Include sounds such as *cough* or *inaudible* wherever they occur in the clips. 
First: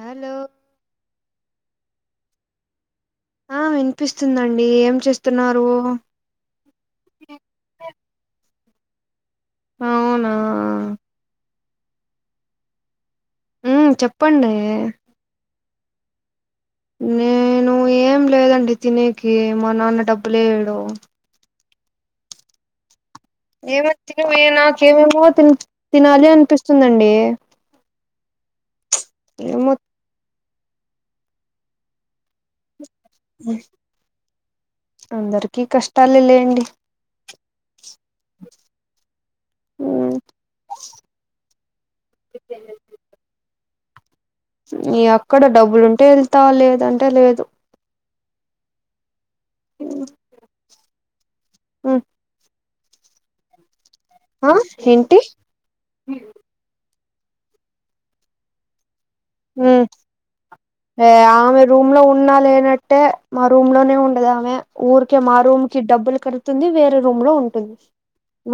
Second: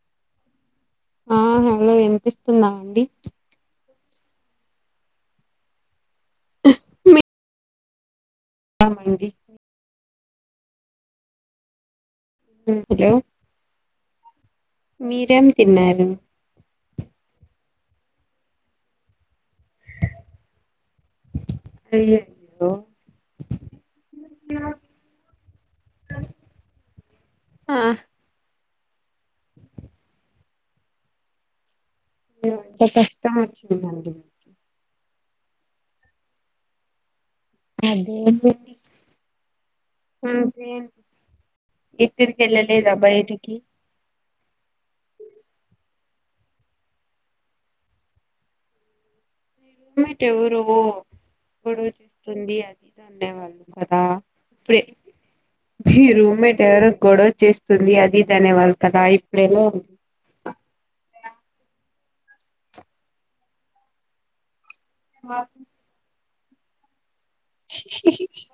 Hello ఆ hello వినిపిస్తుందా అండి ఆ వినిపిస్తుందండి ఏం చేస్తున్నారు మీ అమండి అవునా హలో ఉమ్ చెప్పండి మీరేం తిన్నారు నేను ఏం లేదండి తినేకి మా నాన్న డబ్బు లేయడు ఎళ్ళే ఒ ఏమ తినవోయిన నాకేవేవో తిన్ తినాలి అనిపిస్తుందండి ఆ ఏమో పెద్ద కష్టం వచ్చిందండి అందరికి కష్టాలే లేండి అదేమిటి మ్ ఎం ఎక్కడికి ఎళ్ళలేద బయటకి య అక్కడ డబ్బులుంటే ఎళ్తా లేదంటే లేదు రూమ్మేటేవరో గొడవ చేస్తుంది అదిది అనేవాళ్ళు కదా అ ఇప్పుడే ఏంటి మీ రూమ్మేటేవరో గొడవ చేస్తుంది అది ఇది అనేవాళ్ళు కద హ్మ్ ఏ ఆమె రూమ్లో ఉన్నా లేనట్టే మా రూమ్లోనే ఉండదు ఆమె ఊరికే మా రూమ్కి డబ్బులు కడుతుంది వేరే రూమ్లో ఉంటుంది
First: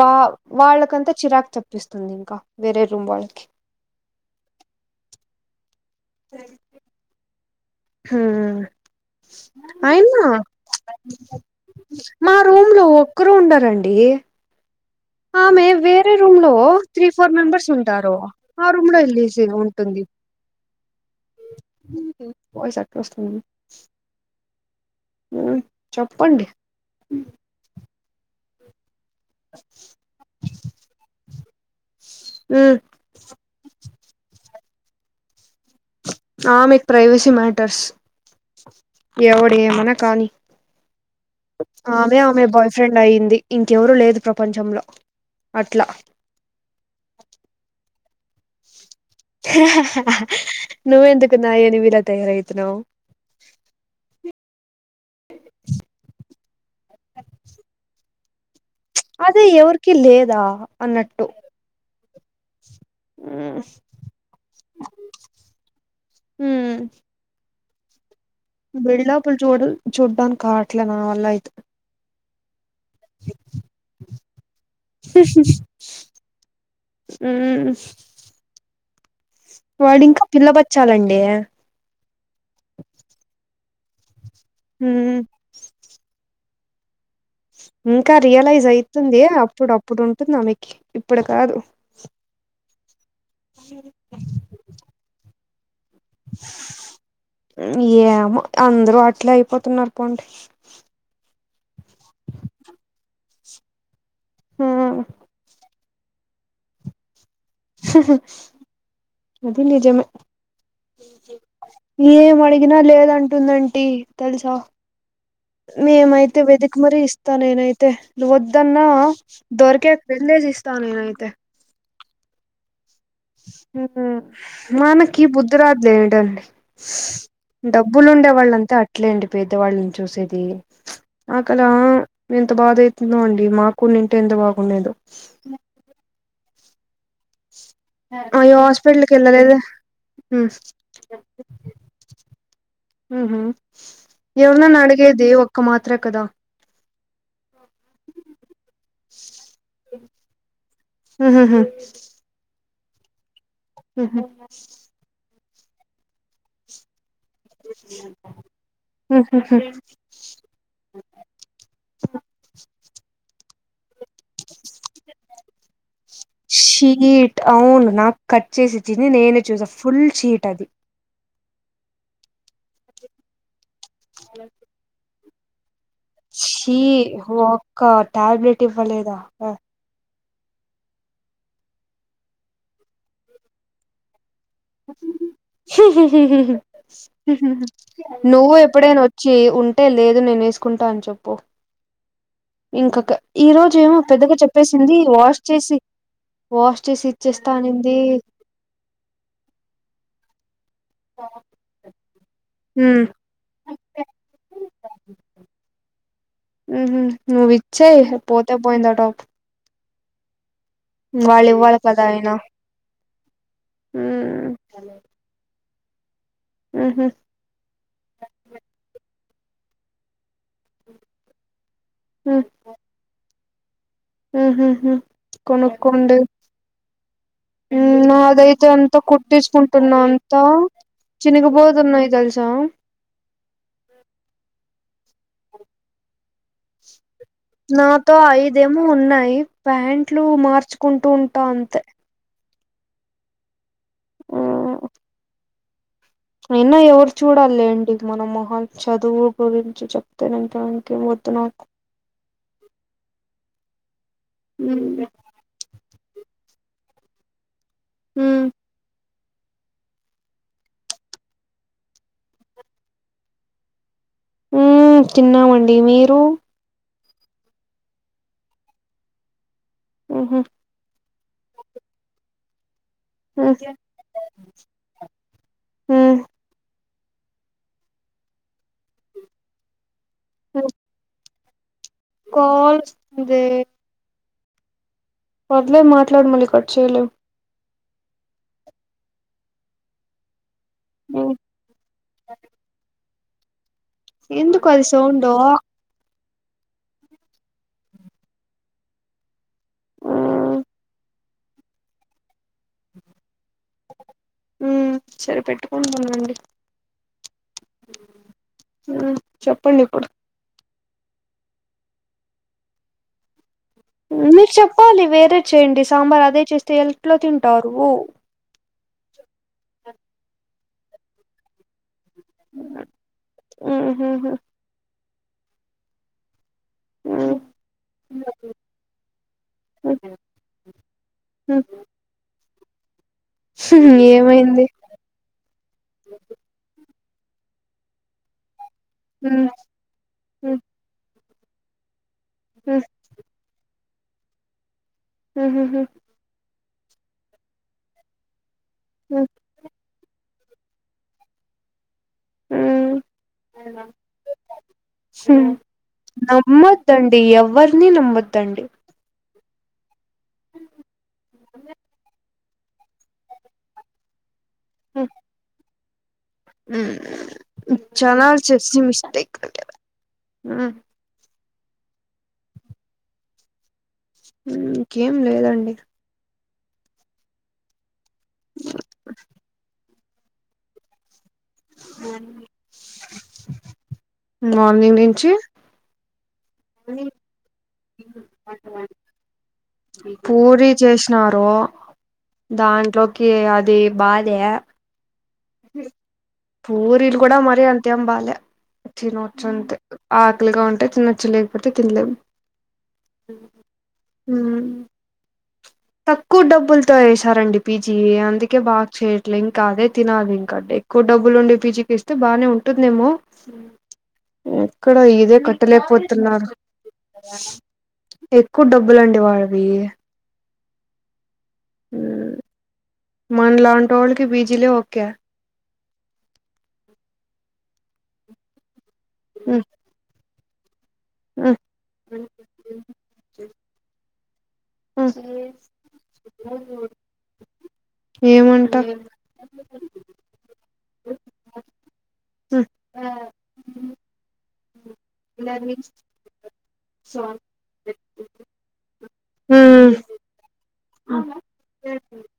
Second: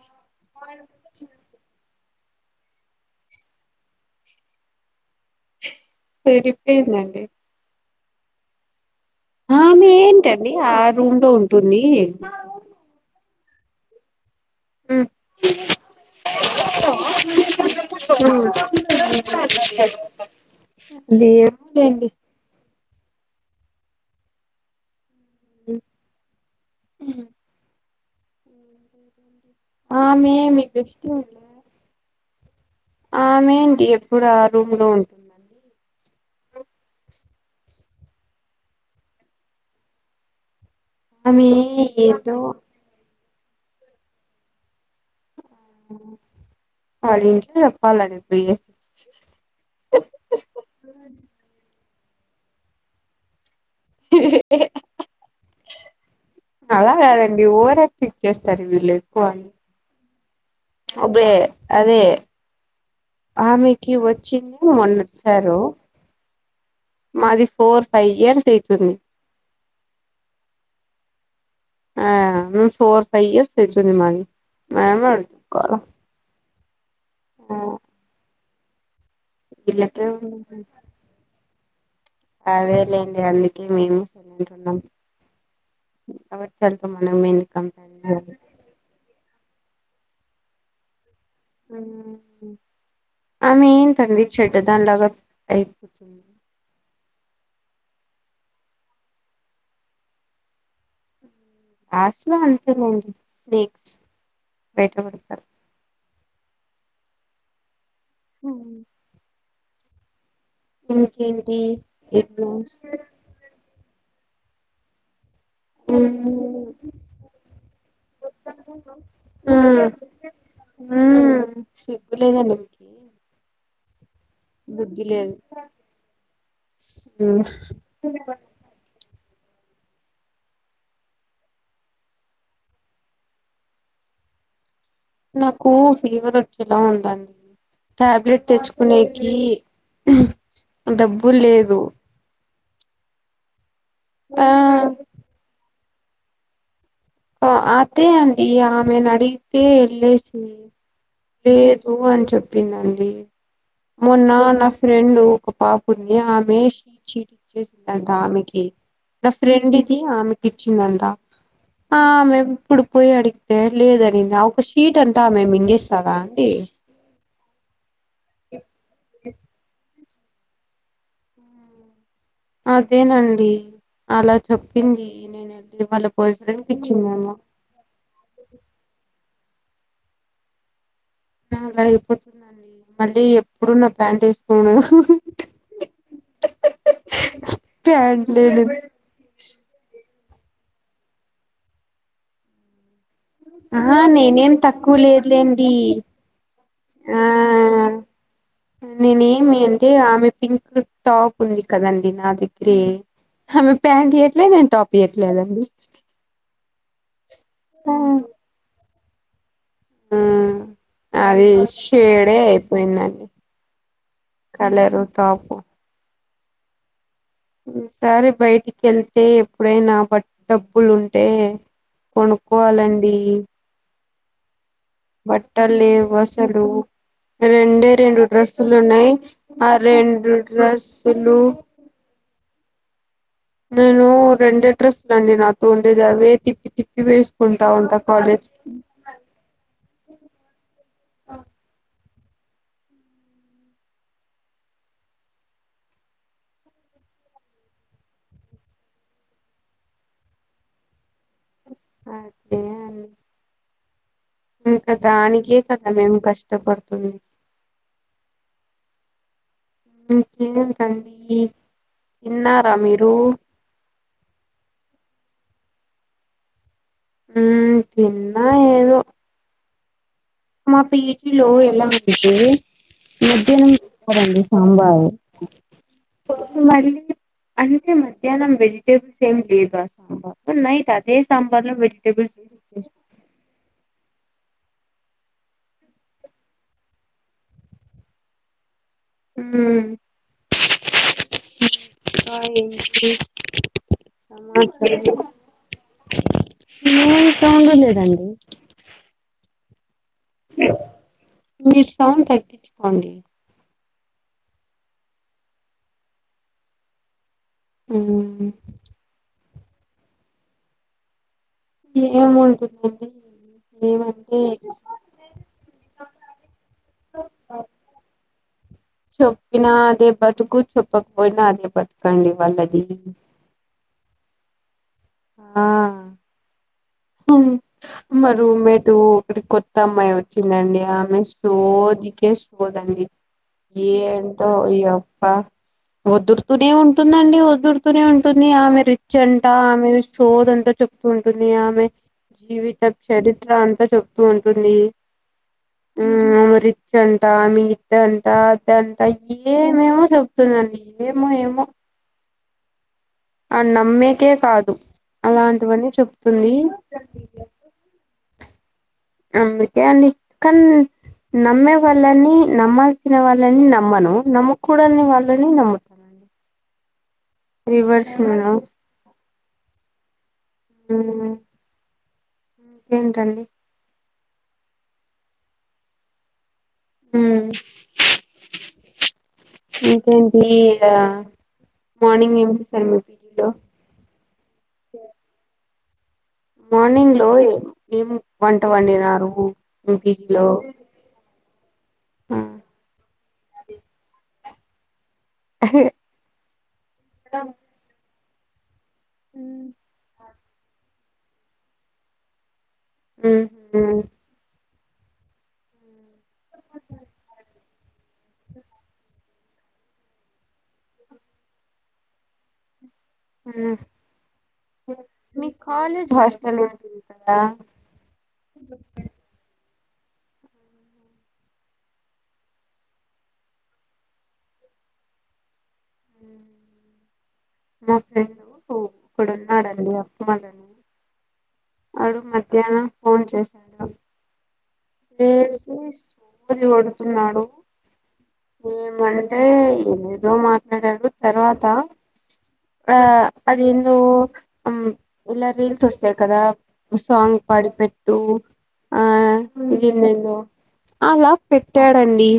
వావ్ వాళ్ళకంతా చిరాకు తెప్పిస్తుంది ఇంకా వేరే రూమ్ వాళ్ళకి సరిపోయిదండి మ్మ్ ఆమె అయిమ్మ ఏంటండి ఆ రూమ్ లో ఉంటుంది మా రూమ్లో ఒక్కరు ఉండరండి ఆమె వేరే రూమ్లో త్రీ ఫోర్ మెంబర్స్ ఉంటారు ఆ రుమ్లో ఎళ్ళేసి ఉంటుంది లేద్ లేండి వాయిస్ ఎట్లా వస్తుంది మ్ చెప్పండి మ్ ఆ మేమే బెస్టి వుంద ఉమ్ ఆమేంటి ఎప్పుడు ఆ రూమ్లో ఉన్ ఆ మీకు ప్రైవసీ మ్యాటర్స్ ఎవడేమనా కానీ ఆమె ఆమె ఏదో ఆమె బాయ్ ఫ్రెండ్ అయింది ఇంకెవరు లేదు ప్రపంచంలో అట్లా ఆలి చెప్పాలని పి నువ్వ ఎందుకు నా ఎనిమిలా తయారైతున్నవ్ అలా కాదండి ఓవర్ యాక్టింగ్ చేస్తారు వీళ్ళు ఎక్కువ అని కిలేదా అబే అదే ఉమ్ ఆమెకి వచ్చింది మొన్నచ్చారు హ్మ్ మాది ఫోర్ ఫైవ్ ఇయర్స్ది బిల్డప్పులు చూడ చూడ్డానికి కాట్లే నావల్ల ఆయితు హా ఫోర్ ఫైవ్ ఇయర్స్ తెచ్చింది మాది మేమే ఆడుకోవాలా అ వీళ్ళకే వాడింక ఉంది పిల్ల బచ్చాలండి అదే లేండి అందుకే మేము సైలెంటున్నాం ఉమ్ తర్వాత మనమే ఇంకా రియలైజ్ అయితుంది అప్పుడు అప్పుడు ఉంటుంది ఆమెకి ఇప్పుడు కాదు ఆమె ఏంటండీ చెడ్డదానిలాగా అయిపోతుంది ఏమో అందరూ అట్లే అయిపోతున్నారు పోండి హాస్టల్లో అంతేలెండి స్నేక్స్ బయట ఉమ్, పడతారు అది నిజమే ఇంకేంటి ఏం ఎగ్జామ్స్ అడిగినా లేదంటుందంటీ తెలుసా మేమైతే వెదకి మర ఇస్తా నేనైతే ను వద్దన్నా దొరకక వెళ్ళేసి ఇస్తాను నెనైతే సిగ్గు లేదండి మీకు బుద్ధి మనకి లేదు బుద్ధిరాదులే ఏంటండి డబ్బులు ఉండేవాళ్ళంతా అట్లేండి పెద్దవాళ్ళని చూసేది ఆకలా ఎంత బాధ అవుతుందో అండి మాకు నింటే ఎంత బాగుండేదు నాకు ఫీవర్ వచ్చేలా ఉందండి టాబ్లెట్ అయ్యో హాస్పిటల్కి తెచ్చుకునేకి వెళ్ళలేదే డబ్బు లేదు హ హ ఎవన నా ఆ అడిగేది ఒక్క మాత్రే కదా ఆ ఓకే అండి ఈ నేను అడిగితే వెళ్ళేసింది ఉహుహు లేదు అని చెప్పిందండి ఉహు మొన్న నా ఫ్రెండ్ ఒక పాప ఉంది ఆమె చీ ఇచ్చేసిందటా ఆమెకి నా ఉహుహు ఫ్రెండ్కి ఆమెకి ఇచ్చింది అంటా ఆ ఆమె ఇప్పుడు పోయి అడిగితే లేదనింది ఒక షీట్ అంతా మేము మింగేస్తాదా అండి షీట్ అవును నాకు కట్ చేసి ఇచ్చింది నేనే చూసాను ఫుల్ షీట్ అది అదేనండి అలా చెప్పింది నేను వెళ్ళి వాళ్ళ పర్సనల్ కి ఇచ్చిందేమో ఒక టాబ్లెట్ ఇవ్వలేదా నా అలా అయిపోతుందండి మళ్ళీ ఎప్పుడు నా బ్యాండేజ్ ప్యాంట్ నువ్వు లేనిది ఎప్పుడైనా చే ఉంటే లేదు నేను వేసుకుంటా అని చెప్పు ఇంకొక ఈ రోజు ఆహా ఏమో పెద్దగా నేనేం తక్కువ చెప్పేసింది వాష్ లేదులేండి చేసి వాష్ చేసి ఆ ఇచ్చేస్తానంది నేనేమి అంటే ఆమె పింక్ టాప్ ఉంది కదండి నా దగ్గరే ఉమ్ అమె ప్యాంట్ ఇవట్లే నేను టాప్ ఇవ్వట్లేదండి హ నువ్ ఇచ్చేయి పోతే పోయింది ఆ టాప్ ఆ అది వాళ్ళు ఇవ్వాలి కదా అయినా షేడే అయిపోయిందండి ఉమ్ కలరు టాప్ ఆహ ఈ సారి బయటికి వెళ్తే ఎప్పుడైనా బట్ డబ్బులు ఉంటే కొనుక్కోవాలండి ఉ హు హు బట్టల్లేవు అసలు రెండే రెండు నాదైతే డ్రెస్సులు అంతా ఉన్నాయి ఆ కుట్టించుకుంటున్నా రెండు అంతా డ్రస్సులు చినిగిపోతున్నాయి తెలుసా నేను రెండు ఎడ్రెస్సులండి నాకు ఉండేవి అవే తిప్పి తిప్పి వేసుకుంటా ఉంటా నాతో కాలేజ్ కి అఐదేమో ఉన్నాయి ప్యాంట్లు మార్చుకుంటూ ఉంటా అంతే ఆ అయినా ఎవరు చూడలేండి మన మోకాలు చదువు గురించి చెప్తేను ఇంకా ఇంకే వద్దు నాకు అదే ఇంకా దానికే కదా మేము కష్టపడుతుంది ఉమ్ ఇంకెంటండి తిన్నారా మీరు ఉమ్ తిన్నామండి మీరు ఉమ్ తిన్న ఏదో ఊహు మా పీజీ లో ఎలా అంటే మధ్యహనం పెడ్తారు అండి సాంబారు కొంచెం అడిగితే అంటే మధ్యాహ్నం వెజిటేబుల్స్ ఏమి వేయకుండా సాంబార్ నైట్ అదే సాంబార్ లో వెజిట కాల్ వస్తుంది పర్లేదు మాట్లాడు మళ్లీ కట్ చేయలేము ఆ ఇంకేంటి సౌండ్ ఎందుకు అది వస్తుంది సౌండ్ ఏం సౌండ్ లేదండి ఉ మీరు సౌండ్ తగించు కొండి ఉ సరే పెట్టుకుంటున్నానండి ఉహు ఉ చెప్పండి ఇప్పుడు ఏంముటుందండి మీరు చెప్పాలి వేరే చేయండి సాంబార్ అదే చేస్తే ఎట్ల తింటారు చొప్పినా అదే బతుకు చెప్పకపోయినా అదే బతుకండి వాళ్ళది ఉ హు హు ఆ మ్ ఉమ్ మా రూమ్మేట్ ఒక కొత్త అమ్మాయి వచ్చిందండి ఆమె సోదికే పోదండి ఏ మ్ అంటో ఏమైంది ఇ అప్ప వద్దులుతూనే ఉంటుందండి వద్దులుతూనే ఉంటుంది ఆమె రిచ్ అంట మ్ ఆమె సోదంతా చెప్తూ ఉంటుంది ఆమె మ్ జీవిత చరిత్ర అంతా చెప్తూ ఉంటుంది ఉ హు హు ఆమె రిచ్ అంట ఆమె ఇదంతా ఆమె అదంతా ఇదే ఏమేమో చెప్తూ చెప్తుందండి ఏమో ఏమో ఉమ్ ఆ నమ్మేకే కాదు అలాంటివన్నీ చెప్తుంది నమ్మొద్దండి ఎవ్వరిని నమ్మొద్దండి అందుకే అండి కన్ నమ్మే వాళ్ళని నమ్మాల్సిన వాళ్ళని నమ్మను నమ్ము కూడాని వాళ్ళని నమ్మ ఊ రివర్స్ చనా నేను చెస్ట్ మిస్టేక్ అంటే మ్మ్ ఊ ఇంకెంటండి ఊ ఇంకేం లేదండి ఊ బ *inaudible* ఇంకేంటిగా మార్నింగ్ ఏం చేసారు మీ పిజీలో మార్నింగ్ నించి మార్నింగ్ లో ఏం వంట వండినారు మీ పీజీ లో పూరి చేసినారు దాంట్లోకి అది బాధే పూరిలు కూడా మరీ అంతేం బాలే తినొచ్చు అంతే ఆకలిగా ఉంటే తినొచ్చు లేకపోతే తిన్ లేం హ్మ్ ఊ తక్కువ్ డబ్బుల్ తో వేసారండి పీజీ అందుకే బా చేయట్లే ఇంకా అదే తినాలి ఇంక అడే క్కువ్ డబ్బులుండి పీజీకిస్తే బానే ఉంటుందేమో మ్మ్ ఎక్కడ ఇదే మీ కాలేజ్ కట్టలేపోతున్నారు హాస్టల్ ఉంటుంది కదా ఎక్కువ డబ్బులండి వాడివి ఊ మన్ లాంటోళ్ళకి బీజీలే ఓకే మా ఫ్రెం కు ఇక్కడున్నాడడి అప్ప మళ ఆ ఆడు మధ్యాహ్నం ఫోన్ చేశాడు ఉమ్. చేసి సోది కొడుతున్నాడు ఏమంట మేమంటే ఏదో మాట్లాడారు తర్వాత ఆ అదేందో ఆమ్ ఇలా రీల్స్ వస్తాయి కదా సాంగ్ పాడి పెట్టు ఆ *inaudible* అలా పెట్టాడండి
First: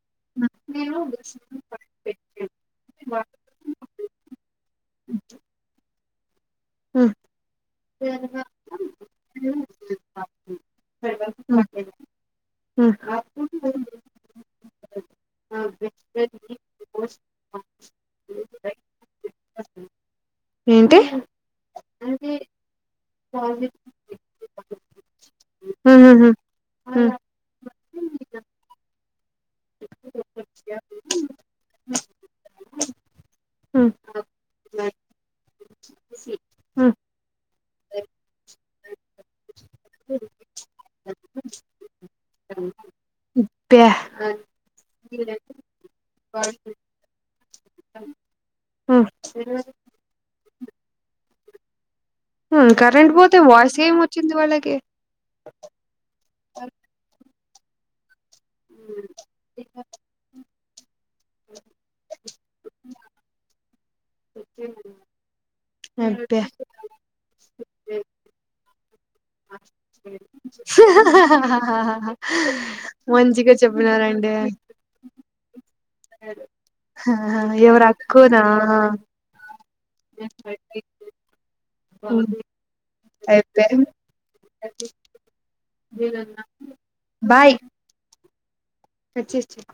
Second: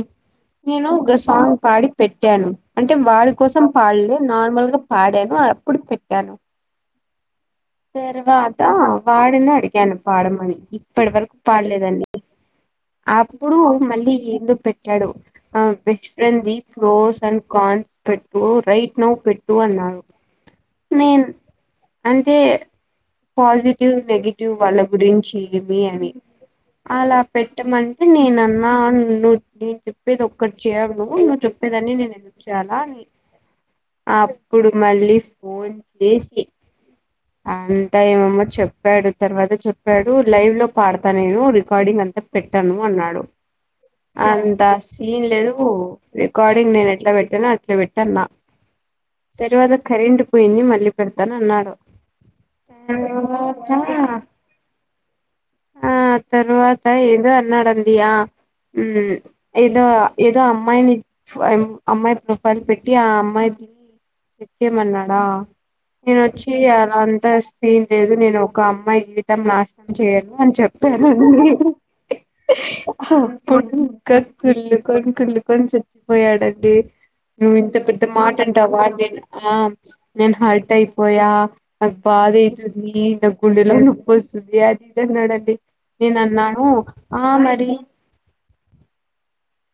నేను ఒక సాంగ్ పాడి పెట్టాను అంటే వాడి కోసం పాడ్ లే నార్మల్ గా పాడాను ఆ ఇప్పుడు పెట్టాను ఉ తర్వాత వాడిని అడిగాను పాడమని ఇప్పటి వరకు పాడలేదండి అప్పుడు మళ్ళీ ఏందో పెట్టాడు ఆ బెస్ట్ ఫ్రెండ్ దీప్స్ క్లోస్ అండ్ కన్స్ పెట్టు రైట్ నౌ పెట్టు అన్నా నో ఏంటి అదె పాజిటివ్ నెగిటివ్ వాళ్ళ గురించి ఏవి అవి అబ్బా అలా పెట్టమంటే నేనన్నా ను్వు నేను చెప్పేది ఒక్కటి చెయవు నువ్వు చెప్ ప్పేదన్ని నేనెందుకు చేయల అని అప్పుడు మళ్ళీ ఫోన్ చేసి అంతా ఏమమ్మ చెప్పాడు తర్వాత చెప్పాడు లైవ్ లో పాడతా నేను రికార్డింగ్ అంతా పెట్టను అన్నాడు అంత సీన్ లేదు రికార్డింగ్ నేనెట్లా పెట్టానో అట్లా పెట్టు అనన్నా తరువాత కరెంటి పోయింది మళ్ళీ పెడతాను అన్నాడు కరెంట్ పోతే వాయిస్ ఏం తర్వాత వచ్చింది వాళ్ళకి ఆ తరువాత ఏదో అన్నాడండి ఆ హ్మ్ ఏదో ఏదో అమ్మాయిని అమ్మాయి ప్రొఫైల్ పెట్టి ఆ అమ్మాయి పెట్టిమన్నాడా తిను అబ్బా వచ్చి అంతా సీన్ లేదు నేను ఒక అమ్మాయిని నాశనం చేయకు అని చెప్పానండి మంచిగా అప్పుడు ఇంకా చెప్పినారండి కుళ్ళి కళ్లుకొని కుళ్ళకొని చచ్చిపోయాడండి నువ్వు ఇంత ఎవరు పెద్ద మాట అక్కునా అంటావా నేను ఆ నేను హర్ట్ అయిపోయా బాదైతుంది నాకు గుండెలో అయిపోయి నొప్పొస్తుంది అది ఇదిన్నాడండి నేను అన్నాను ఆ మరి అచ్చే అచ్చ